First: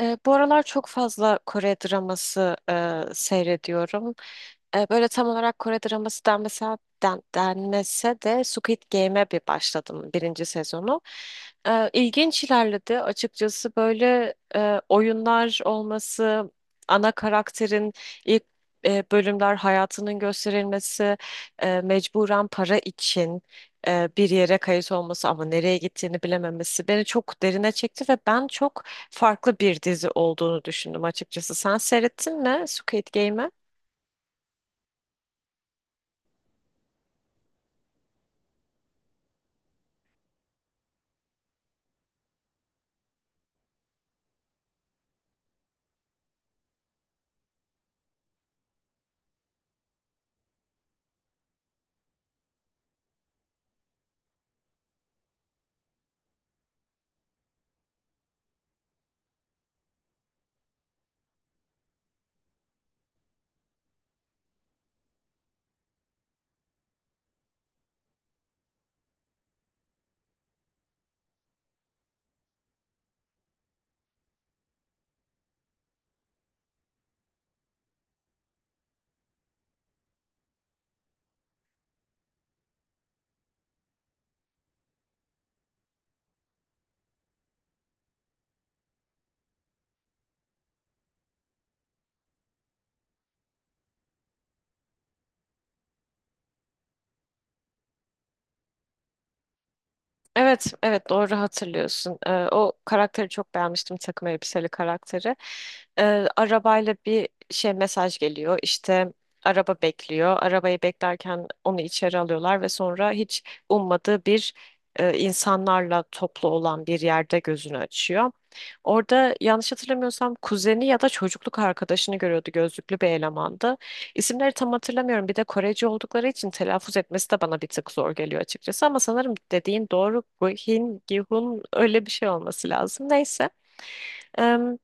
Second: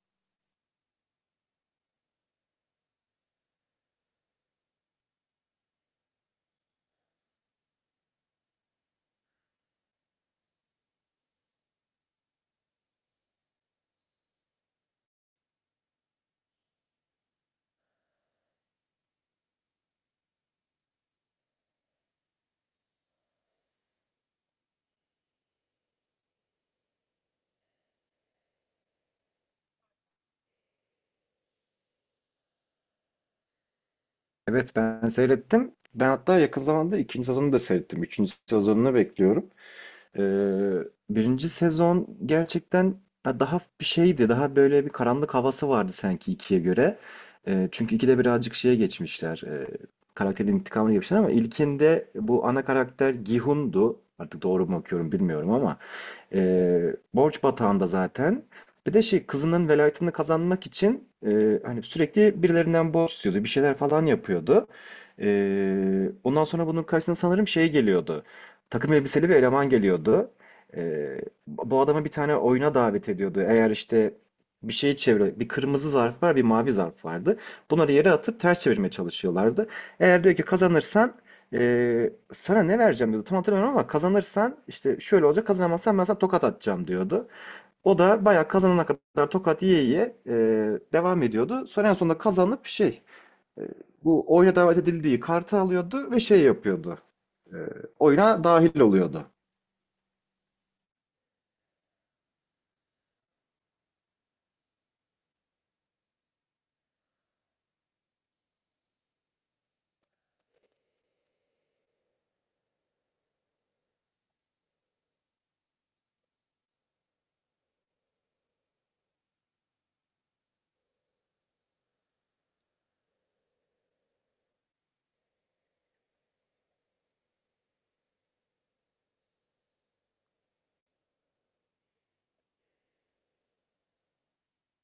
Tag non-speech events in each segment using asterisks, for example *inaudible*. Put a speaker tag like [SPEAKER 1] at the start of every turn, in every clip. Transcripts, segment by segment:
[SPEAKER 1] Bu aralar çok fazla Kore draması seyrediyorum. Böyle tam olarak Kore draması denmese de Squid Game'e bir başladım birinci sezonu. İlginç ilerledi. Açıkçası böyle oyunlar olması, ana karakterin ilk bölümler hayatının gösterilmesi, mecburen para için bir yere kayıt olması ama nereye gittiğini bilememesi beni çok derine çekti ve ben çok farklı bir dizi olduğunu düşündüm açıkçası. Sen seyrettin mi Squid Game'i?
[SPEAKER 2] Evet ben seyrettim. Ben hatta yakın zamanda ikinci sezonu da seyrettim. Üçüncü sezonunu bekliyorum. Ee, birinci sezon gerçekten ya daha bir şeydi. Daha böyle bir karanlık havası vardı sanki ikiye göre. Çünkü ikide birazcık şeye geçmişler. Karakterin intikamını yapmışlar ama ilkinde bu ana karakter Gihun'du. Artık doğru mu okuyorum bilmiyorum ama borç batağında zaten. Bir de şey kızının velayetini kazanmak için hani sürekli birilerinden borç istiyordu. Bir şeyler falan yapıyordu. Ondan sonra bunun karşısına sanırım şey geliyordu. Takım elbiseli bir eleman geliyordu. Ee, bu adama bir tane oyuna davet ediyordu. Eğer işte bir şeyi çevir, bir kırmızı zarf var, bir mavi zarf vardı. Bunları yere atıp ters çevirmeye çalışıyorlardı. Eğer diyor ki kazanırsan sana ne vereceğim diyordu. Tam hatırlamıyorum ama kazanırsan işte şöyle olacak. Kazanamazsan ben sana tokat atacağım diyordu. O da bayağı kazanana kadar tokat yiye yiye devam ediyordu. Sonra en sonunda kazanıp şey e, bu oyuna davet edildiği kartı alıyordu ve şey yapıyordu. E, oyuna dahil oluyordu.
[SPEAKER 1] Evet, evet doğru hatırlıyorsun. O karakteri çok beğenmiştim, takım elbiseli karakteri. Arabayla bir şey mesaj geliyor. İşte araba bekliyor. Arabayı beklerken onu içeri alıyorlar ve sonra hiç ummadığı bir insanlarla toplu olan bir yerde gözünü açıyor. Orada yanlış hatırlamıyorsam kuzeni ya da çocukluk arkadaşını görüyordu, gözlüklü bir elemandı. İsimleri tam hatırlamıyorum. Bir de Koreci oldukları için telaffuz etmesi de bana bir tık zor geliyor açıkçası. Ama sanırım dediğin doğru. Guhin, Gihun öyle bir şey olması lazım. Neyse. Em,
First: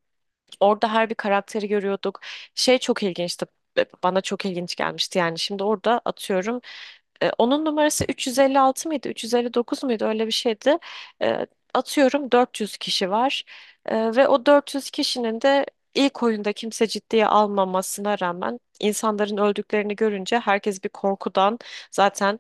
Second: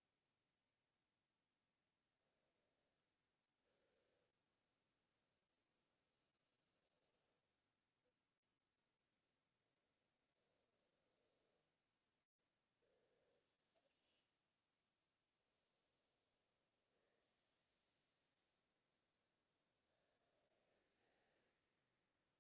[SPEAKER 1] Orada her bir karakteri görüyorduk. Şey çok ilginçti. Bana çok ilginç gelmişti yani. Şimdi orada atıyorum. Onun numarası 356 mıydı? 359 muydu? Öyle bir şeydi. E, Atıyorum 400 kişi var. Ve o 400 kişinin de ilk oyunda kimse ciddiye almamasına rağmen insanların öldüklerini görünce herkes bir korkudan zaten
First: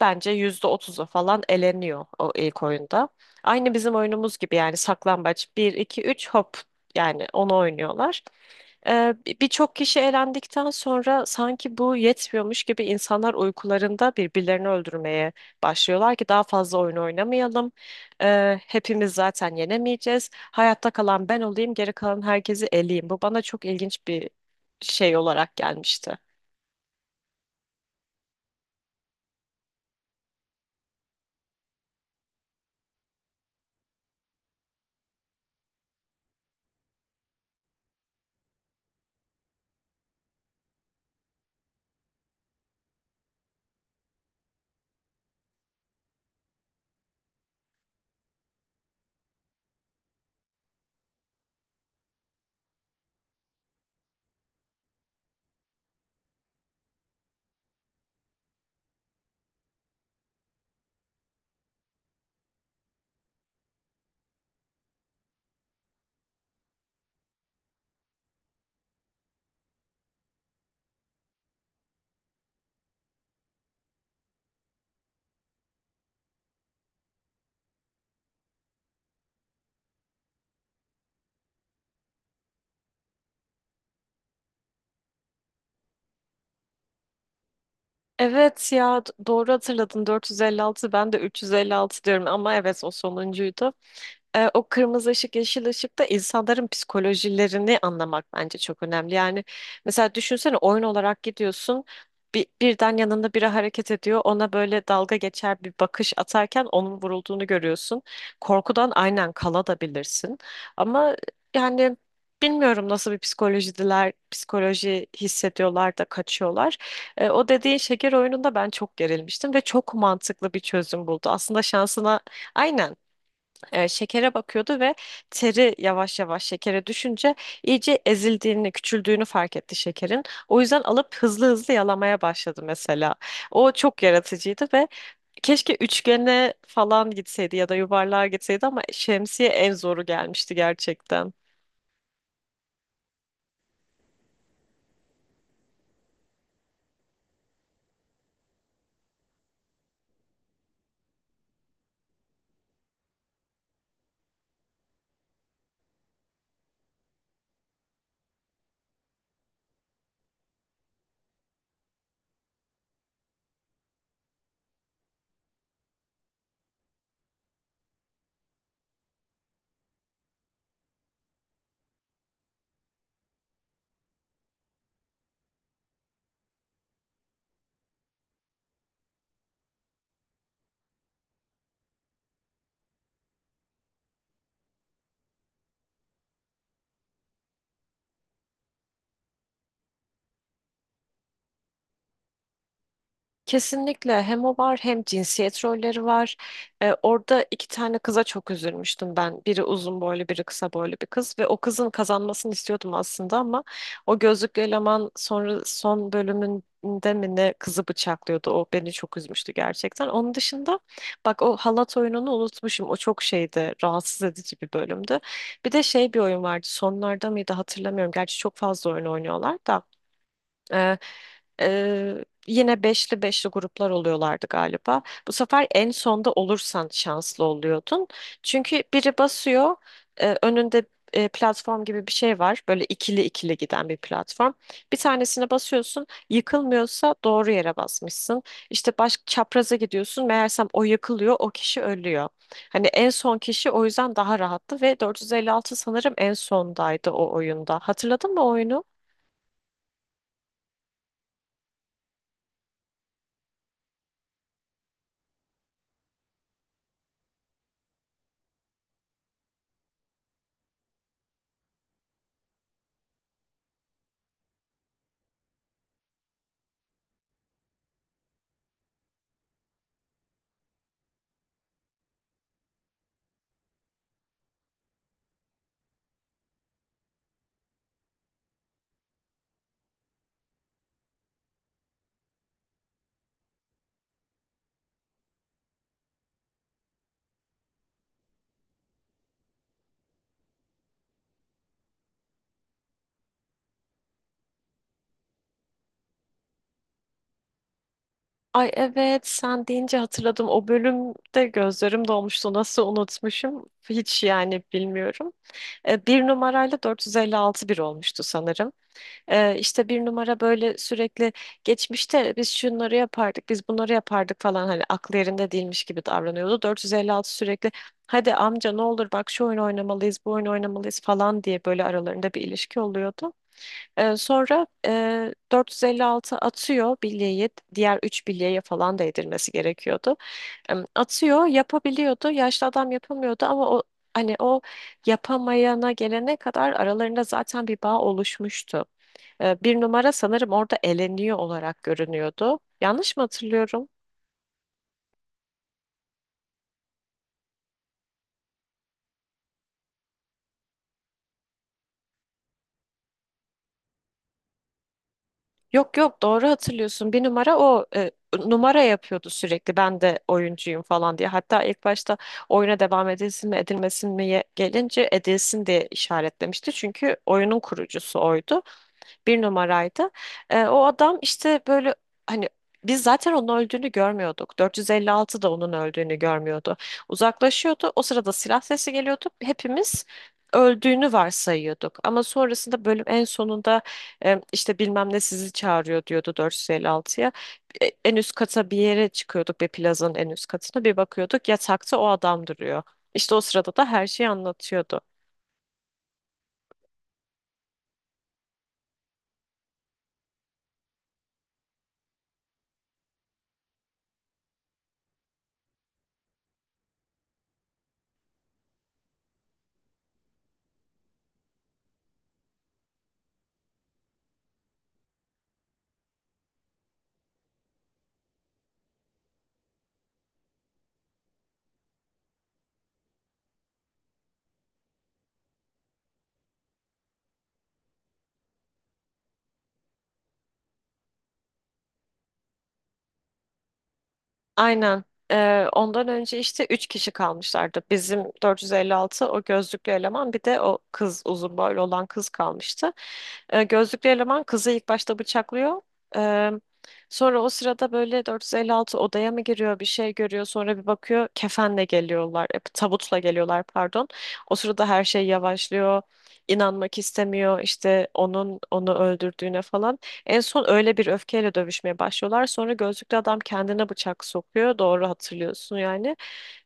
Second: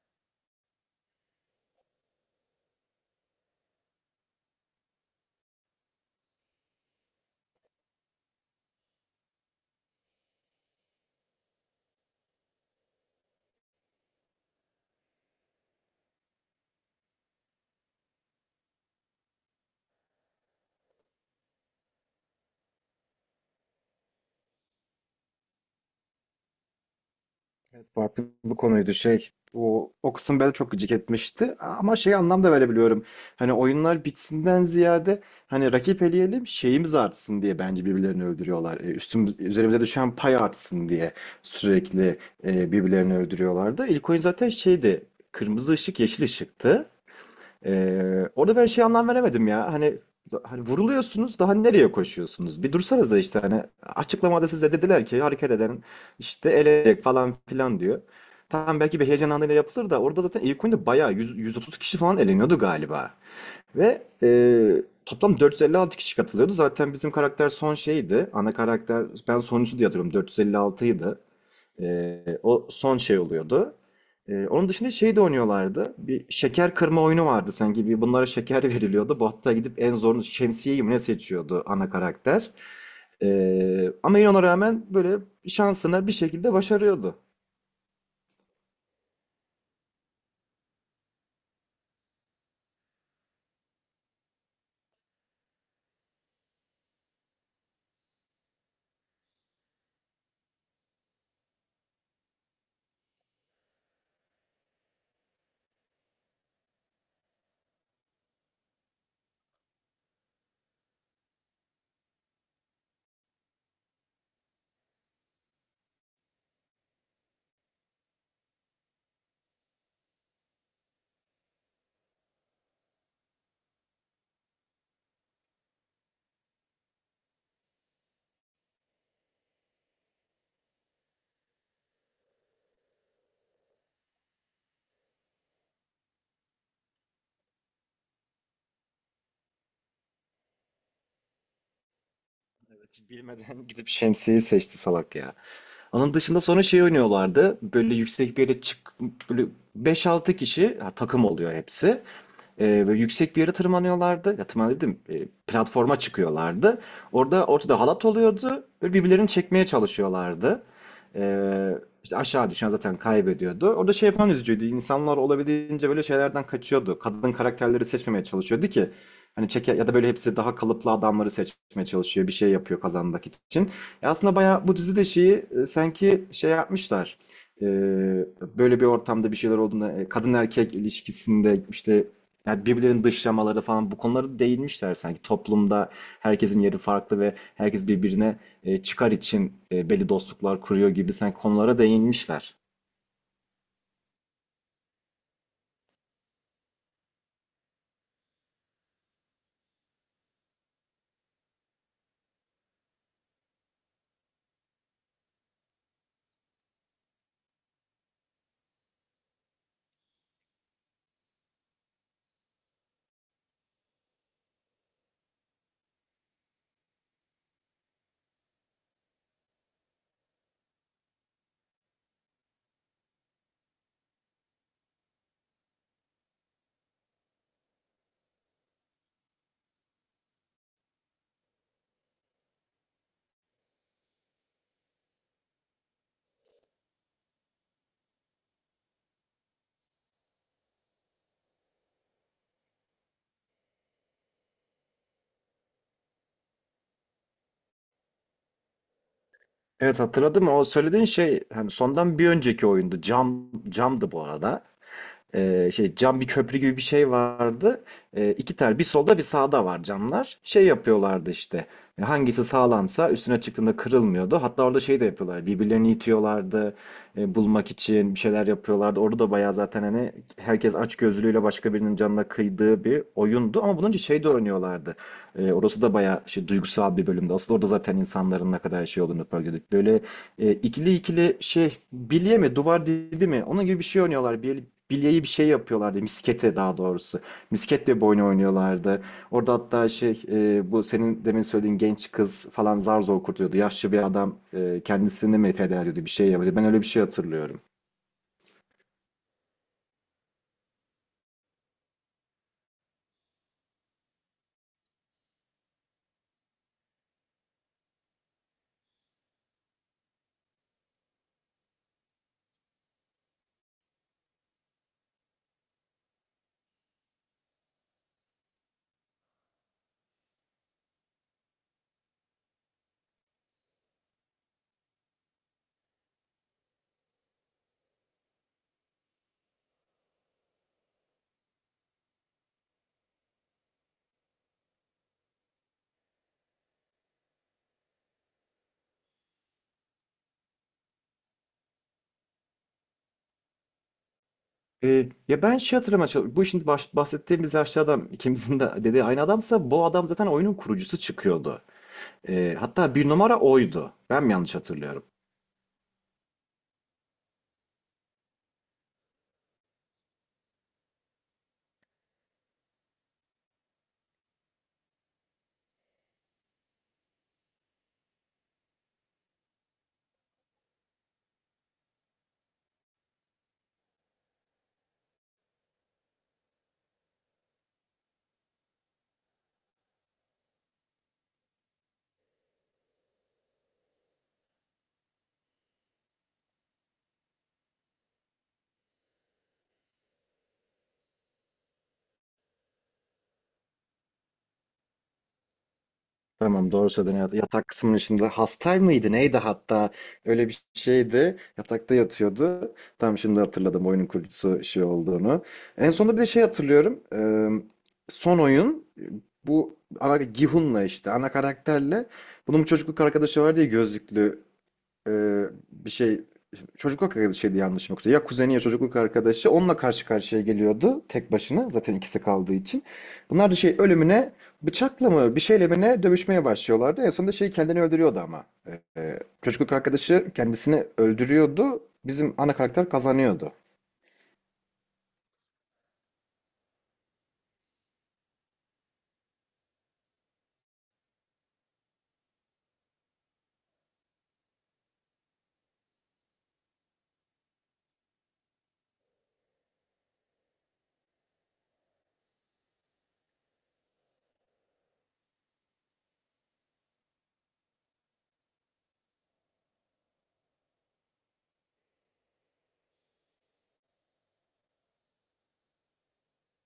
[SPEAKER 1] bence %30'a falan eleniyor o ilk oyunda. Aynı bizim oyunumuz gibi yani, saklambaç, bir 2 3 hop, yani onu oynuyorlar. Birçok kişi elendikten sonra sanki bu yetmiyormuş gibi insanlar uykularında birbirlerini öldürmeye başlıyorlar ki daha fazla oyun oynamayalım. Hepimiz zaten yenemeyeceğiz. Hayatta kalan ben olayım, geri kalan herkesi eleyeyim. Bu bana çok ilginç bir şey olarak gelmişti.
[SPEAKER 2] Farklı bir konuydu şey. O kısım beni çok gıcık etmişti. Ama şey anlamda verebiliyorum. Hani oyunlar bitsinden ziyade hani rakip eleyelim şeyimiz artsın diye bence birbirlerini öldürüyorlar. Üzerimize düşen pay artsın diye sürekli birbirlerini öldürüyorlardı. İlk oyun zaten şeydi. Kırmızı ışık yeşil ışıktı. Orada ben şey anlam veremedim ya. Hani vuruluyorsunuz daha nereye koşuyorsunuz? Bir dursanız da işte hani açıklamada size dediler ki hareket eden işte elecek falan filan diyor. Tamam belki bir heyecan anıyla yapılır da orada zaten ilk oyunda bayağı 100, 130 kişi falan eleniyordu galiba. Ve toplam 456 kişi katılıyordu. Zaten bizim karakter son şeydi. Ana karakter ben sonuncu diye hatırlıyorum 456 idi. O son şey oluyordu. Onun dışında şey de oynuyorlardı. Bir şeker kırma oyunu vardı sanki. Bir bunlara şeker *laughs* veriliyordu. Bu hatta gidip en zorunu şemsiyeyi mi ne seçiyordu ana karakter. Ama yine ona rağmen böyle şansına bir şekilde başarıyordu.
[SPEAKER 1] Evet ya doğru hatırladın, 456, ben de 356 diyorum ama evet o sonuncuydu. O kırmızı ışık, yeşil ışık da insanların psikolojilerini anlamak bence çok önemli. Yani mesela düşünsene, oyun olarak gidiyorsun. Birden yanında biri hareket ediyor. Ona böyle dalga geçer bir bakış atarken onun vurulduğunu görüyorsun. Korkudan aynen kala da bilirsin. Ama yani bilmiyorum, nasıl bir psikolojidiler, psikoloji hissediyorlar da kaçıyorlar. O dediğin şeker oyununda ben çok gerilmiştim ve çok mantıklı bir çözüm buldu. Aslında şansına, aynen, şekere bakıyordu ve teri yavaş yavaş şekere düşünce iyice ezildiğini, küçüldüğünü fark etti şekerin. O yüzden alıp hızlı hızlı yalamaya başladı mesela. O çok yaratıcıydı ve keşke üçgene falan gitseydi ya da yuvarlığa gitseydi ama şemsiye en zoru gelmişti gerçekten.
[SPEAKER 2] Evet, bilmeden *laughs* gidip şemsiyeyi seçti salak ya. Onun dışında sonra şey oynuyorlardı. Böyle yüksek bir yere çık böyle beş altı kişi ha, takım oluyor hepsi. Böyle yüksek bir yere tırmanıyorlardı. Ya tırmanıyor, platforma çıkıyorlardı. Orada ortada halat oluyordu. Böyle birbirlerini çekmeye çalışıyorlardı. Ee, işte aşağı düşen zaten kaybediyordu. Orada şey falan üzücüydü. İnsanlar olabildiğince böyle şeylerden kaçıyordu. Kadın karakterleri seçmemeye çalışıyordu ki hani çeke ya da böyle hepsi daha kalıplı adamları seçmeye çalışıyor. Bir şey yapıyor kazanmak için. Aslında bayağı bu dizide şeyi sanki şey yapmışlar. E, böyle bir ortamda bir şeyler olduğunda kadın erkek ilişkisinde işte yani birbirlerinin dışlamaları falan bu konuları değinmişler sanki. Toplumda herkesin yeri farklı ve herkes birbirine çıkar için belli dostluklar kuruyor gibi sanki konulara değinmişler.
[SPEAKER 1] Kesinlikle hem o var hem cinsiyet rolleri var. Orada iki tane kıza çok üzülmüştüm ben. Biri uzun boylu, biri kısa boylu bir kız ve o kızın kazanmasını istiyordum aslında ama o gözlüklü eleman sonra son bölümünde mi ne kızı bıçaklıyordu. O beni çok üzmüştü gerçekten. Onun dışında, bak, o halat oyununu unutmuşum. O çok şeydi, rahatsız edici bir bölümdü. Bir de şey bir oyun vardı. Sonlarda mıydı hatırlamıyorum. Gerçi çok fazla oyun oynuyorlar da. Ee, Yine beşli beşli gruplar oluyorlardı galiba. Bu sefer en sonda olursan şanslı oluyordun. Çünkü biri basıyor, önünde platform gibi bir şey var. Böyle ikili ikili giden bir platform. Bir tanesine basıyorsun, yıkılmıyorsa doğru yere basmışsın. İşte baş çapraza gidiyorsun, meğersem o yıkılıyor, o kişi ölüyor. Hani en son kişi o yüzden daha rahattı ve 456 sanırım en sondaydı o oyunda. Hatırladın mı o oyunu?
[SPEAKER 2] Evet, hatırladım. O söylediğin şey hani sondan bir önceki oyundu. Camdı bu arada. Şey cam bir köprü gibi bir şey vardı. İki tane bir solda bir sağda var camlar. Şey yapıyorlardı işte. Hangisi sağlamsa üstüne çıktığında kırılmıyordu. Hatta orada şey de yapıyorlar. Birbirlerini itiyorlardı. Bulmak için bir şeyler yapıyorlardı. Orada da bayağı zaten hani herkes açgözlülüğüyle başka birinin canına kıydığı bir oyundu. Ama bunun için şey de oynuyorlardı. Orası da bayağı şey duygusal bir bölümdü. Aslında orada zaten insanların ne kadar şey olduğunu fark ediyorduk. Böyle ikili ikili şey bilye mi duvar dibi mi onun gibi bir şey oynuyorlar. Bilyeyi bir şey yapıyorlardı. Miskete daha doğrusu. Misket diye bir oyun oynuyorlardı. Orada hatta şey bu senin demin söylediğin genç kız falan zar zor kurtuluyordu. Yaşlı bir adam kendisini mi feda ediyordu bir şey yapıyordu. Ben öyle bir şey hatırlıyorum.
[SPEAKER 1] Ay evet, sen deyince hatırladım. O bölümde gözlerim dolmuştu. Nasıl unutmuşum? Hiç yani bilmiyorum. Bir numarayla 456 bir olmuştu sanırım. İşte bir numara böyle sürekli geçmişte biz şunları yapardık, biz bunları yapardık falan, hani aklı yerinde değilmiş gibi davranıyordu. 456 sürekli hadi amca ne olur bak şu oyun oynamalıyız, bu oyun oynamalıyız falan diye, böyle aralarında bir ilişki oluyordu. Sonra 456 atıyor bilyeyi, diğer 3 bilyeye falan değdirmesi gerekiyordu. Atıyor, yapabiliyordu, yaşlı adam yapamıyordu ama o, hani, o yapamayana gelene kadar aralarında zaten bir bağ oluşmuştu. Bir numara sanırım orada eleniyor olarak görünüyordu. Yanlış mı hatırlıyorum?
[SPEAKER 2] Ya ben şey hatırlamaya çalışıyorum. Bu şimdi bahsettiğimiz yaşlı adam ikimizin de dediği aynı adamsa bu adam zaten oyunun kurucusu çıkıyordu. Hatta bir numara oydu. Ben mi yanlış hatırlıyorum?
[SPEAKER 1] Yok yok, doğru hatırlıyorsun. Bir numara o numara yapıyordu sürekli. Ben de oyuncuyum falan diye. Hatta ilk başta oyuna devam edilsin mi edilmesin mi gelince, edilsin diye işaretlemişti. Çünkü oyunun kurucusu oydu, bir numaraydı. O adam işte böyle, hani, biz zaten onun öldüğünü görmüyorduk. 456 da onun öldüğünü görmüyordu. Uzaklaşıyordu. O sırada silah sesi geliyordu. Hepimiz öldüğünü varsayıyorduk. Ama sonrasında bölüm en sonunda işte bilmem ne sizi çağırıyor diyordu 456'ya. En üst kata bir yere çıkıyorduk, bir plazanın en üst katına bir bakıyorduk, yatakta o adam duruyor. İşte o sırada da her şeyi anlatıyordu.
[SPEAKER 2] Tamam, doğru söyledin. Evet, yatak kısmının içinde hastay mıydı neydi hatta öyle bir şeydi. Yatakta yatıyordu. Tam şimdi hatırladım oyunun kurucusu şey olduğunu. En sonunda bir de şey hatırlıyorum. Son oyun bu ana Gihun'la işte ana karakterle bunun bir çocukluk arkadaşı var diye gözlüklü e, bir şey çocukluk arkadaşıydı yanlış yoksa ya kuzeni ya çocukluk arkadaşı onunla karşı karşıya geliyordu tek başına zaten ikisi kaldığı için. Bunlar da şey ölümüne bıçakla mı bir şeyle mi ne dövüşmeye başlıyorlardı. En sonunda şey kendini öldürüyordu ama. Çocukluk arkadaşı kendisini öldürüyordu. Bizim ana karakter kazanıyordu.
[SPEAKER 1] Aynen. Ondan önce işte 3 kişi kalmışlardı. Bizim 456, o gözlüklü eleman, bir de o kız, uzun boylu olan kız kalmıştı. Gözlüklü eleman kızı ilk başta bıçaklıyor. Ee, Sonra o sırada böyle 456 odaya mı giriyor bir şey görüyor, sonra bir bakıyor kefenle geliyorlar. Tabutla geliyorlar pardon. O sırada her şey yavaşlıyor. İnanmak istemiyor işte onun onu öldürdüğüne falan. En son öyle bir öfkeyle dövüşmeye başlıyorlar. Sonra gözlüklü adam kendine bıçak sokuyor. Doğru hatırlıyorsun yani.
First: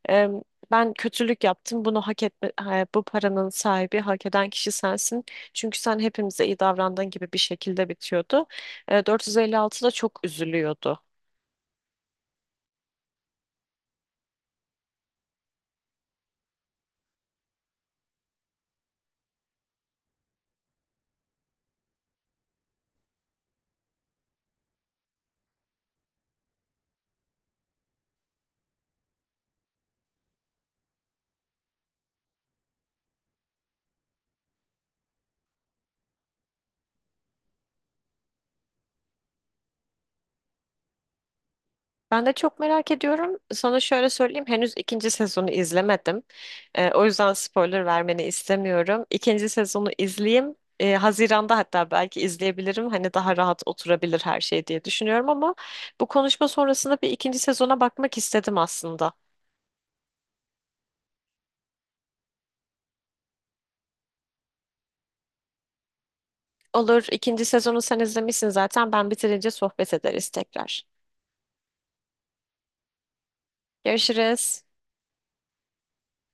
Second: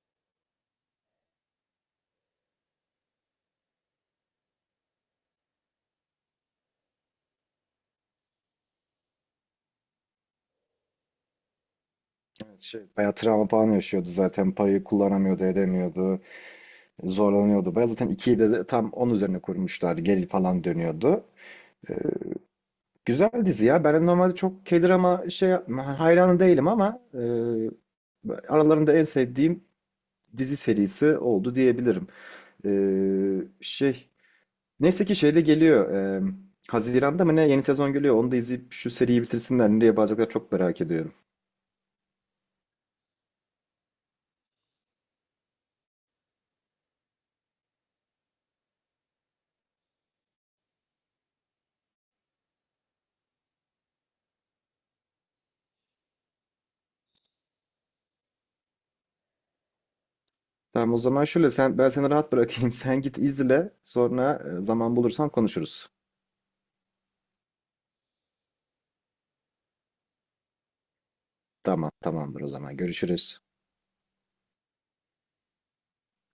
[SPEAKER 1] Ee, Ben kötülük yaptım. Bunu hak etme, ha, bu paranın sahibi, hak eden kişi sensin. Çünkü sen hepimize iyi davrandığın, gibi bir şekilde bitiyordu. 456 da çok üzülüyordu.
[SPEAKER 2] Evet, şey, bayağı travma falan yaşıyordu zaten. Parayı kullanamıyordu, edemiyordu. Zorlanıyordu. Bayağı zaten ikiyi de tam onun üzerine kurmuşlardı. Geri falan dönüyordu. Güzel dizi ya. Ben normalde çok K-drama hayranı değilim ama aralarında en sevdiğim dizi serisi oldu diyebilirim. E, şey neyse ki şeyde geliyor. Haziran'da mı ne yeni sezon geliyor. Onu da izleyip şu seriyi bitirsinler. Nereye bağlayacaklar çok merak ediyorum.
[SPEAKER 1] Ben de çok merak ediyorum. Sana şöyle söyleyeyim, henüz ikinci sezonu izlemedim. O yüzden spoiler vermeni istemiyorum. İkinci sezonu izleyeyim. Haziran'da hatta belki izleyebilirim. Hani daha rahat oturabilir her şey diye düşünüyorum ama bu konuşma sonrasında bir ikinci sezona bakmak istedim aslında.
[SPEAKER 2] Tamam, o zaman şöyle, sen ben seni rahat bırakayım. *laughs* Sen git izle. Sonra zaman bulursan konuşuruz.
[SPEAKER 1] Olur, ikinci sezonu sen izlemişsin zaten. Ben bitirince sohbet ederiz tekrar.
[SPEAKER 2] Tamam, tamamdır o zaman. Görüşürüz.
[SPEAKER 1] Görüşürüz.